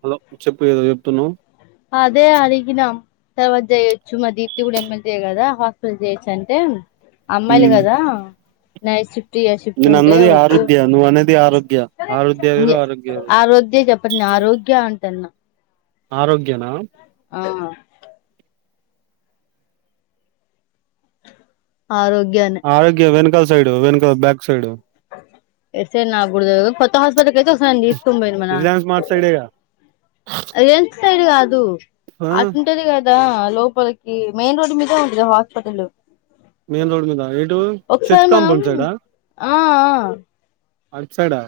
Hello చెప్పు ఏదో చెప్తున్నావ్ అదే అడిగినా తర్వాత చేయొచ్చు మా దీప్తి కూడా ఎమ్మెల్సే కదా హాస్పిటల్ చేయొచ్చు అంటే అమ్మాయిలు కదా నైట్ షిఫ్ట్ నైట్ షిఫ్ట్ నేను ఉంటే అన్నది వద్దు ఆరుద్య నువ్వు అనేది ఆరోగ్య ఆరుద్య వేరు ఆరోగ్య వేరు ఆరోజే చెప్పానా ఆరోగ్య అంట అన్న. ఆరోగ్యనా ఆ ఆరోగ్యానే ఆరోగ్య వెనకాల సైడ్ వెనుక బ్యాక్ సైడ్ [unintelligible] తెలియదు కొత్త హాస్పిటల్ కి అయితే ఒకసారి నన్ను తీసుకొని పోయిండు మా నాన్న రిలయన్స్ మార్ట్ సైడేగా అదేం సైడ్ కాదు ఆ ఆటుంటది కదా లోపలికి మెయిన్ రోడ్డు మీదే ఉంది గా హాస్పటలు మెయిన్ రోడ్ మీద ఎటూ చర్చ్ ఒకసారి మనం కాంపౌండ్ సైడా ఆ ఆ అటు సైడా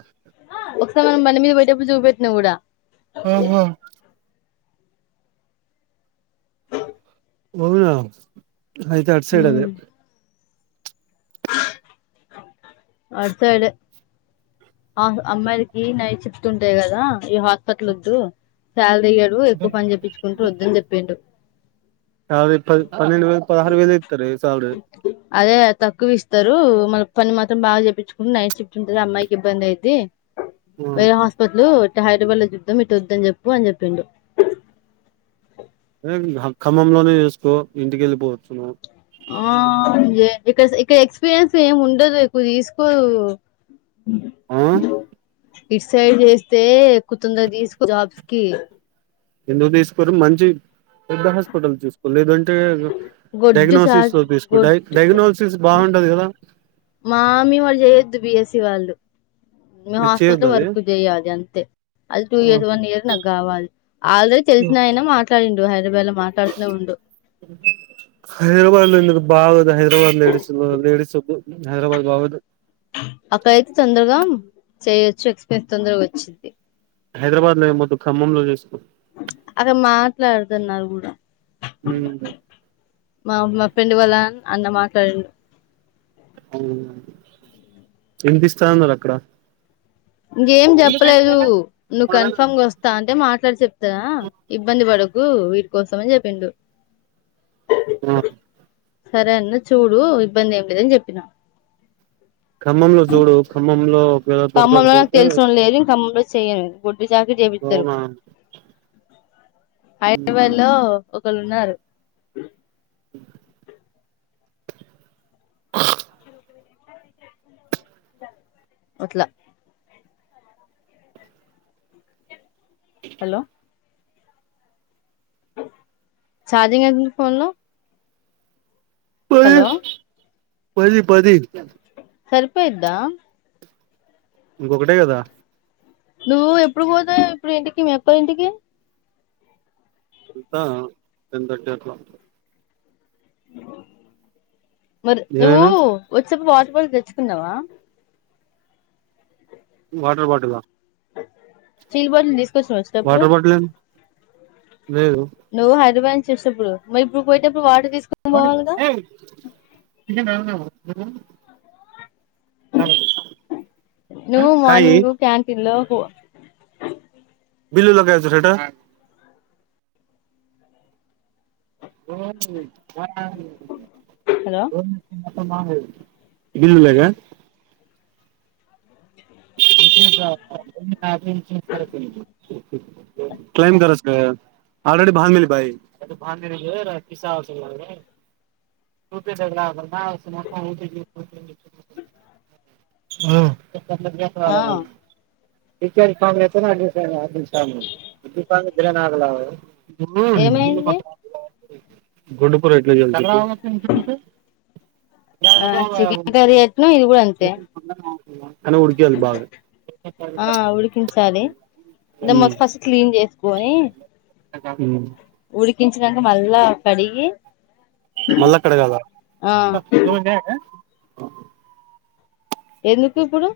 ఒకసారి నేను బండి మీద పోయేటప్పుడు చూపెట్టిన కూడా ఆహా అవునా అయితే అటు సైడ్ అదే ఉమ్ అటు సైడే ఆ అమ్మాయిలకి నైట్ షిఫ్ట్స్ ఉంటాయి కదా ఈ హాస్పిటల్ వద్దు. శాల ఇయ్యడు ఎక్కువ పని చెప్పించుకుంటు వద్దని చెప్పిండు. యాభై పది పన్నెండు వేలు పదహారు వేలు ఇత్తరే సాలరీ అదే త తక్కువ ఇస్తరు మళ్ళ పని మాత్రం బాగా చేపించుకుని నైట్ షిఫ్ట్ ఉంటది అమ్మాయికి ఇబ్బంది అయిద్ది. వేరే హాస్పటలు ఇట్ట హైదరాబాద్ లో చూద్దాం ఇటు వద్దని చెప్పు అని చెప్పిండు ఏ ఖమ్మంలోనే చేసుకో ఇంటికి వెళ్ళిపోవచ్చు నువ్వు ఆ ఏ ఇక్ ఇక్కడ ఎక్స్పీరియన్స్ ఏమి ఉండదు ఎక్కువ తీసుకోదు ఆ డిసైడ్ చేస్తే ఎక్కు తొందర తీసుకో జాబ్స్ కి ఎందుకు తీసుకోరు మంచి పెద్ద హాస్పిటల్ చూస్ లేదంటే గొడ్డు డయాగ్నోసిస్ చాకి లో తీసుకో డ గొడ్డు డయాగ్నోసిస్ బాగుంటది కదా మామ్మీ వాళ్ళు చేయొద్దు బిఎస్సి వాళ్ళు మేము మీరు చేయొద్దు హాస్పిటల్ అది వర్క్ చేయ్యాలి అంతే అది టూ ఇయర్ వన్ ఇయర్ నాకు కావాలి ఆల్రెడీ తెలిసిన అయినా మాట్లాడిండు హైదరాబాద్ లో మాట్లాడుతూ ఉండు బాగు హైదరాబాద్ లేడీస్ లేడస్ ఉద్ హైదరాబాద్ బాగోదు అక్కడైతే తొందరగా చేయొచ్చు ఎక్స్పీరియన్స్ తొందరగా వచ్చింది హైదరాబాద్ లో ఏమద్దు ఖమ్మంలో చేసుకు అక్కడ మాట్లాడుతున్నారు కూడా మా మా ఫ్రెండ్ వాళ్ళ అన్న మాట్లాడిండు ఎంత ఇస్తాన్నారు అక్కడ ఇంకేం చెప్పలేదు నువ్వు కన్ఫామ్గా వస్తా అంటే మాట్ సరె చెప్ తగ ఇబ్బంది బడకు వీటి కోసమని చెప్పిండు ఆ సరే అన్న చూడు ఇబ్బంది ఏం లేదని చెప్పినా ఖమ్మంలో చూడు ఖమ్మంలో ఒకవేళ ఖమ్మంలో నాకు దొరకకపోతే తెలుసినోళ్లు లేరు నేను ఖమ్మంలో చేయను గొడ్డు చాకిరి చేపిస్తరు అవునా హైదరాబాద్ లో ఒకళు ఉన్నారు అట్లా హలో చార్జింగ్ అయిపోయింది ఫోన్ లో హలో పది పది పది స్వల్ప ఇద్దా ఇంకొకటే కదా నువ్వు ఎప్పుడు పోతావు ఇప్పుడు ఇంటికి మీ అక్కోల్ల ఇంటికి ఎల్తా టెన్ తర్టీ అట్లా ఆ [inaudible] మరి నువ్వు ఏమైనా వచెటపుడు [inaudible] తెచ్చుకున్నావా వాటర్ బాటిల్ చిల్బ [inaudible] [inaudible] ఒక సస్ పడు వాటర్ బాటిల్ లేదు నువ్వు హైదరాబాద్ ేప్పుడు మరి ఇప్పుడు పోయేటప్పుడు వాడు ఏయి [inaudible] నువ్ మార్నింగ్ క్యాంటీన్లొ పో [inaudible] బలు లేగాేచ్చు సట [inaudible] [inaudible] బోర్డ్ చేసినవా హలో [inaudible] మా [inaudible] [inaudible] ఇిందలగా వి [inaudible] క్లై ఆె భా భ భ పిసాస [unintelligible] కసవాలా ఆ [unintelligible] [inaudible] [inaudible] ఏమైంది గొడ్డు కూర ఎట్లా చేయాలి ఆ చికెన్ కర్రీ ఎట్నో ఇది కూడా చెప్పు [inaudible] అంతే ఇంగ ఆ ఉడికించాలి ద మొస్ పస్ క్లీన్ చేస్ కోయి నాక ఆకలి ఉడికించినాక మళ్ళా కడిగి మల్ల కడగాల్ల ఆ ఎందుకు ఇప్పుడు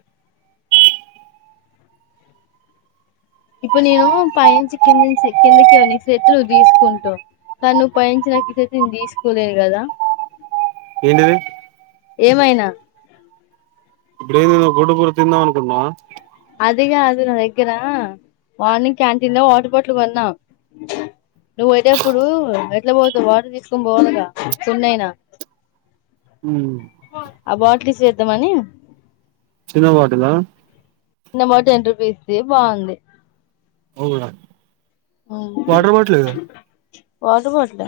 ఇప్పుడు నేను పైంచి కిందుంచి కిందకి ఇవ నీ చేతులు దీసుకుంటు కానువ్వు పైంచి నాకు చేతిను తీసుకోలేదు కదా ఏంటిది ఏమైనా ఇప్పుడేదైనా గొడ్డు కూర తిందాం అనుకుంటున్నావా అదిగాదు నా దగ్గర మార్నింగ్ క్యాంటీన్ లో వాటర్ బాటిల్ కొన్నా నువ్వు అయితే అప్పుడు ఎట్లా పోతవు వాటర్ తీసుకొని పోవాలిగా సున్న అయినా అ బట్లిస్ [inaudible] దమని చిన్న బాటిలా [inaudible] టెన్ రూపీస్ ది బాగుంది అవునా మ్మ్ వాటర్ బాటి దా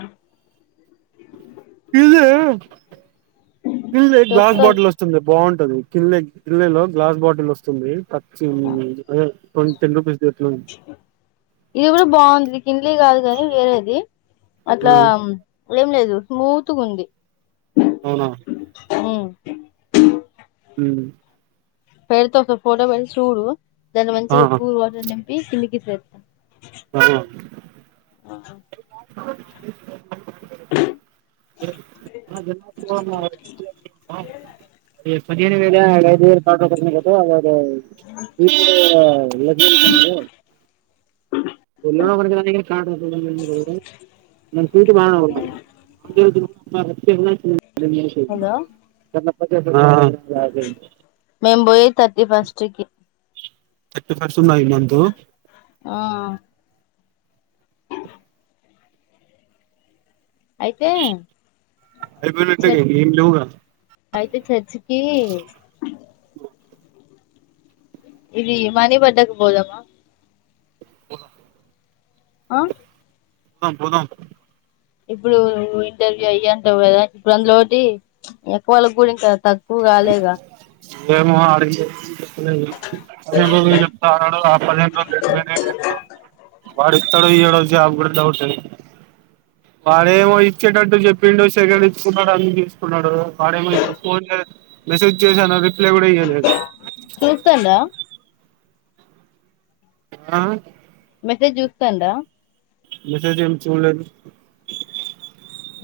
ఇదా ఇల్ ఇటు గ్లాస్ వస్తా బాటిల్ వస్తుంది బావుం టది కిల్లెక్ కిల్లెలో గ్లాస్ బాటిల్ వస్తుంది పచ్చిన్ రొయ్యల్ కొన్ టెన్ రూపీస్ ఎట్లా ఇది కూడా బావుంది కింలీ కాదు కాని వేరేది అట్లా ఆ ఏం లేదు స్మూత్గుంది అవునా మ్మ్ పేరుతో ఒక ఫోటో పెట్ చూడు దాని మంచిగా కూల్ వాటర్ నింపి కిందికి రేప్త ఆ పదిహేను వేల [unintelligible] [unintelligible] [unintelligible] [unintelligible] [unintelligible] [inaudible] హలో [unintelligible] మేము పోయేది తర్టీ ఫస్ట్కి థర్టీ ఫస్ట్ ఉందా ఈ మంత్ తు ఆ అయితే అయిపోయినట్టే చ ఇంక ఏం లేవుగా అయితే చర్చ్ కి ఇది మనీ బడ్డాక పోదామ ఆ ఆ పోదాం ఇప్పుడు ఇంటర్వ్యూ అయ్యి అంటవు కదా ఇప్పుడు అందులో ఒకటి ప్చ్ ఎక్కువ వాళ్ళకు కూడా ఇంకా తగ్ నుగాలేగా ఏమో అడిగితే పదిహేను రోజులు చెప్తాన్నాడు ఆ పదిహేను రోజులు ఎల్లిపోయినయి వాడు ఇస్తాడో ఇయ్యడో జాబ్ కూడా డౌటే వాడేమో ఇచ్చేటట్టు చెప్పిండు సెకండ్ ఇచ్చుకున్నాడు అన్ని చూసుకున్నాడు. వాడేమో ఇప్పుడు ఫోన్ చే మెసేజ్ చేశాను రిప్లై కూడా ఇయ్యలేదు చూస్తాండా ఆ మెసేజ్ చూస్తాండా మెసేజ్ ఏం చూళ్ళేదు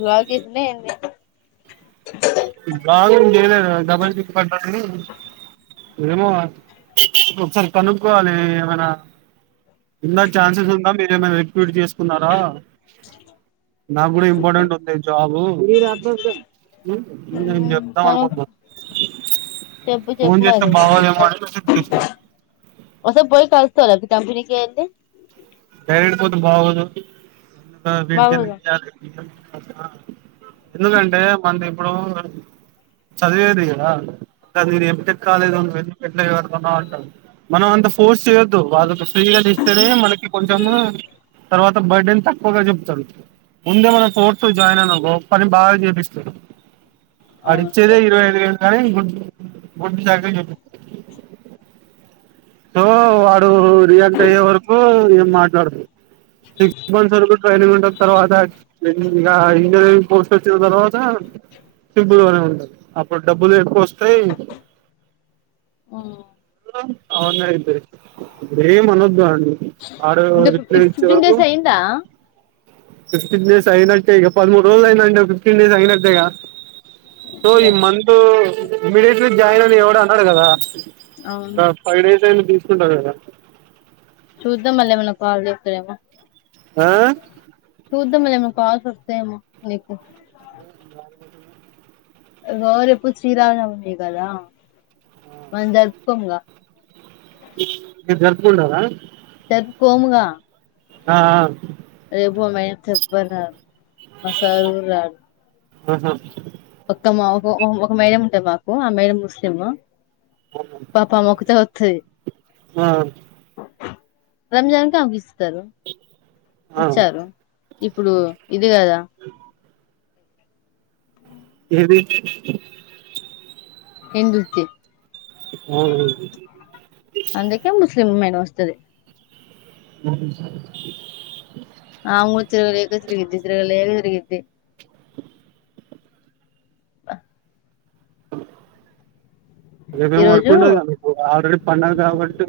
వాగిదే ఏంది జాబ్ ఏ చేయలేదు డబ్బల్ టిక్ ఏమో ఒకసారి కనుక్కోవాలి ఏమైనా ఉంద ఛాన్సెస్ ఉందా మీర ఏమై ఎక్విటీ చేసుకున్నారా నాకు కూడా ఇంపార్టెంట్ ఉంది జాబ్ తను చెప్తామనుకుంటున్నాం చెప్పు చెప్పు మరి బాగోదేమో అని మెసేజ్ చేసినా ఒసారి పోయి కలుసుకో కంపెనీ [unintelligible] డైరెక్ట్ పోతే బాగోదు [unintelligible] బాగోదా ఎందుకంటే మన ఇప్పుడు చదివేది కదా ఎంటెక్ కాలేజ్ పెట్టలేదు కదా మనం అంత ఫోర్స్ చేయొద్దు వాళ్ళకి [unintelligible] మనకి [unintelligible] తర్వాత బర్డెన్ తక్కువగా చెప్తారు ముందే మనం ఫోర్స్ లో జాయిన్ అయిన మనుకో పని బాగా చేపిస్తారు అవును సార్ ఆడిచ్చేదేఇరవై ఐదు వేలు కానీ గొడ్డు చాకిరి చేపిస్తారు సో. వాడు రియాల్ట్ అయ్యే వరకు ఏం మాట్లాడదు సిక్స్ మంత్స్ వరకు ట్రైనింగ్ ఉంటది తర్వాత ఇక ఇంజనీరింగ్ పోస్ట్ వచ్చిన తర్వాత సింపుల్గానే ఉంటంది అప్పుడు డబ్బులు ఎక్కువ వస్తాయి ఆం ఆ అవునుయితే ఏం అనద్దు ఆన్ అంటే ఇప్పు ఫింగర్స్ అయ్యందా అ ఫిఫ్టీన్ డేస్ అయినట్లే ఇగ పదమూడు రోజులు అయి అంటే ఫిఫ్టీన్ డేస్ అయిన నట్టే గా సో ఈ లే మంత్ ఇమీడియేట్లీ జాయిన్ అని ఎవడు అనడు కదా అవును న్ని డేస్ అయినా తీసుకుంటారు కదా చూద్దాం మళ్ళీ ఏమన్నా కాల్ చేస్తాడేమో ఆ ద్దాం ఏమన్నా కాల్స్ వస్తాయేమో నీకు ఇగో రేపు శ్రీరామనవమి కదా మన్ జరుపుకొం గా మీరు జరపుకుంటారా కోముగా ఆ ఆ రేపు ఒమాయ తత్ బనాల్ మా సారు కూడా రాడ్ ఆహా ఒక్క మా హొ ఒక మేడ ఉంటది మాకు ఆ మేడం ముస్లిం పాపం అమె. ఒక్కతే థె యి ఆ రంజాన్ కి అవి ఇస్తారు ఆ ఇచ్చారు ఇప్పుడు ఇది కదా ఏది ఎందుతీ అవును అందు కే ముస్లిం మెన్ నమస్తది అ సరే ఆ ఊ తిరగలేక తిరిగింది తిరగలేక తిరిగింది ఈ రేపేం వర్క్ రోజు ఉండదు కద ఆల్రెడీ పండగ కాబట్టి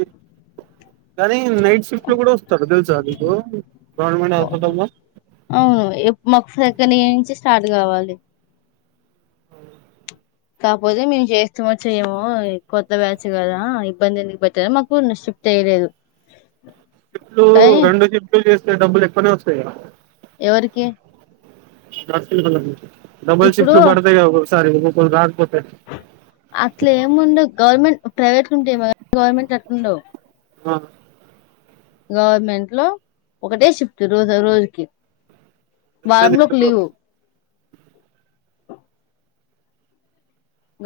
కానీ నైట్ షిఫ్ట్ లో కూడా వస్తాడు. తెలుసా మీకు గవర్నమెంట్ హాస్పిటల్ల స్ట ర్ట్ కావాలి అవును కాకపోతే మేము చేస్తామో చేయ్యమో కొత్త బ్యాచ్ కదా ఇబ్బంది ఎందుకు పెట్టాడం. మాకు షి ఫ్ట్ ఏయలేదు. షిఫ్ట్లు రెండు షిఫ్ట్లు చేస్ డబ్బులు ఎక్కువనే వస్తాయి గాదా ఎవరికి [unintelligible] డబల్ షిఫ్ట్ పడుతాయి ఒక్ [unintelligible] అట్లే ఏముండ గవర్నమెంట్ ప్రైవేట్ ఉంటాయి మ గవర్నమెంట్ల అట్లుండవు ఆ గవర్నమెంట్ లో ఒకటే షిఫ్ట్ రోజు రోజుకి అందుకనే వారానికి లేట్ ఒక బ్రో లివు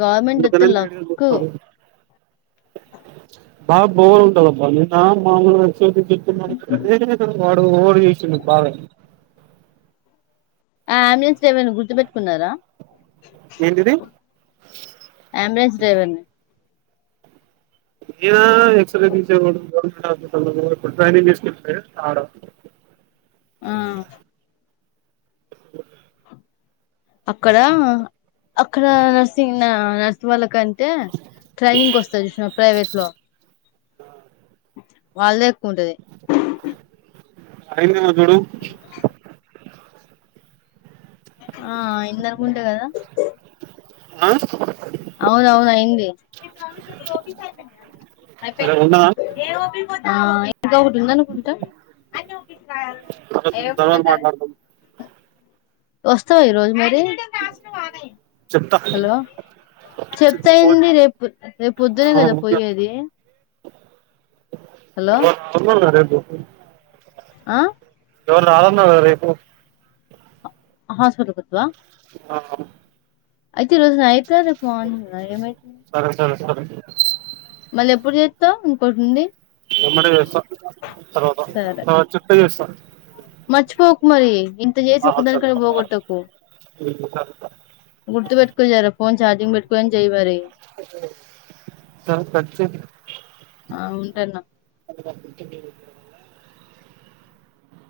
గవర్నమెంట్ అయితే లక్ బా బోర్ ఉంటదబ్బా నిన్న మామూలు [unintelligible] వాడు ఓడు చేసిండు బావే ఆ అంబులెన్స్ డ్రైవర్ని గుర్తుపెట్టుకున్నారా ఏంటిది అంబు లెన్స్ డ్రైవర్ని ఏ ఎక్స్రే తీసే వోడు గవర్నమెంట్ హాస్పిటల్లా స్కానింగ్ తీసుకుంటే ఆడ ఆ [inaudible] అక్కడ అక్కడ నర్సింగ్ నా నర్స్ వాళ్ళకంటే ట్రైనింగ్ వస్తది. చూసినవ ప్రైవేట్ లో వాళ్ళే కూంటది అయిన్నవా చుడు ఆ ఇందనుకుంటే గాదా ఆ అవునవును అయింది సరే ఉండనా ఆ ఉంద ఒకటి ఉందనుకుంటా తర్వాత మాట్లాడదాం వస్తాయి రోజు మరీ చెప్తా హలో ఫోన్ చెప్తయింది. రేపు రేపు పొద్దునే కదా ఓకే పోయేది హలో [inaudible] ఆ ఎవరు రారాన్నావ్ కదా రేపు ఆ హాస్టల్ కత్వా ఆ అయితే రోజు నై రేపు మార్నింగ్ రా ఏమై సరే సరే సరే మల్ల ఎప్పుడు చే ఇంకోటి ఉంది ఎమ్మడి వ్యసా తర్వాత సరే తర్వాత చెప్పే చేస్తా మర్చిపోకు మరి ఇంత చేసి ఆ సరే ఒకదానిక పోగొట్టకు సరే గుర్తు పెట్టుకుొచ్చారా ఫోన్ చార్జంగ్ పెట్టుకొని చేమరి స కచ ఆ ఉంటాన్న [unintelligible]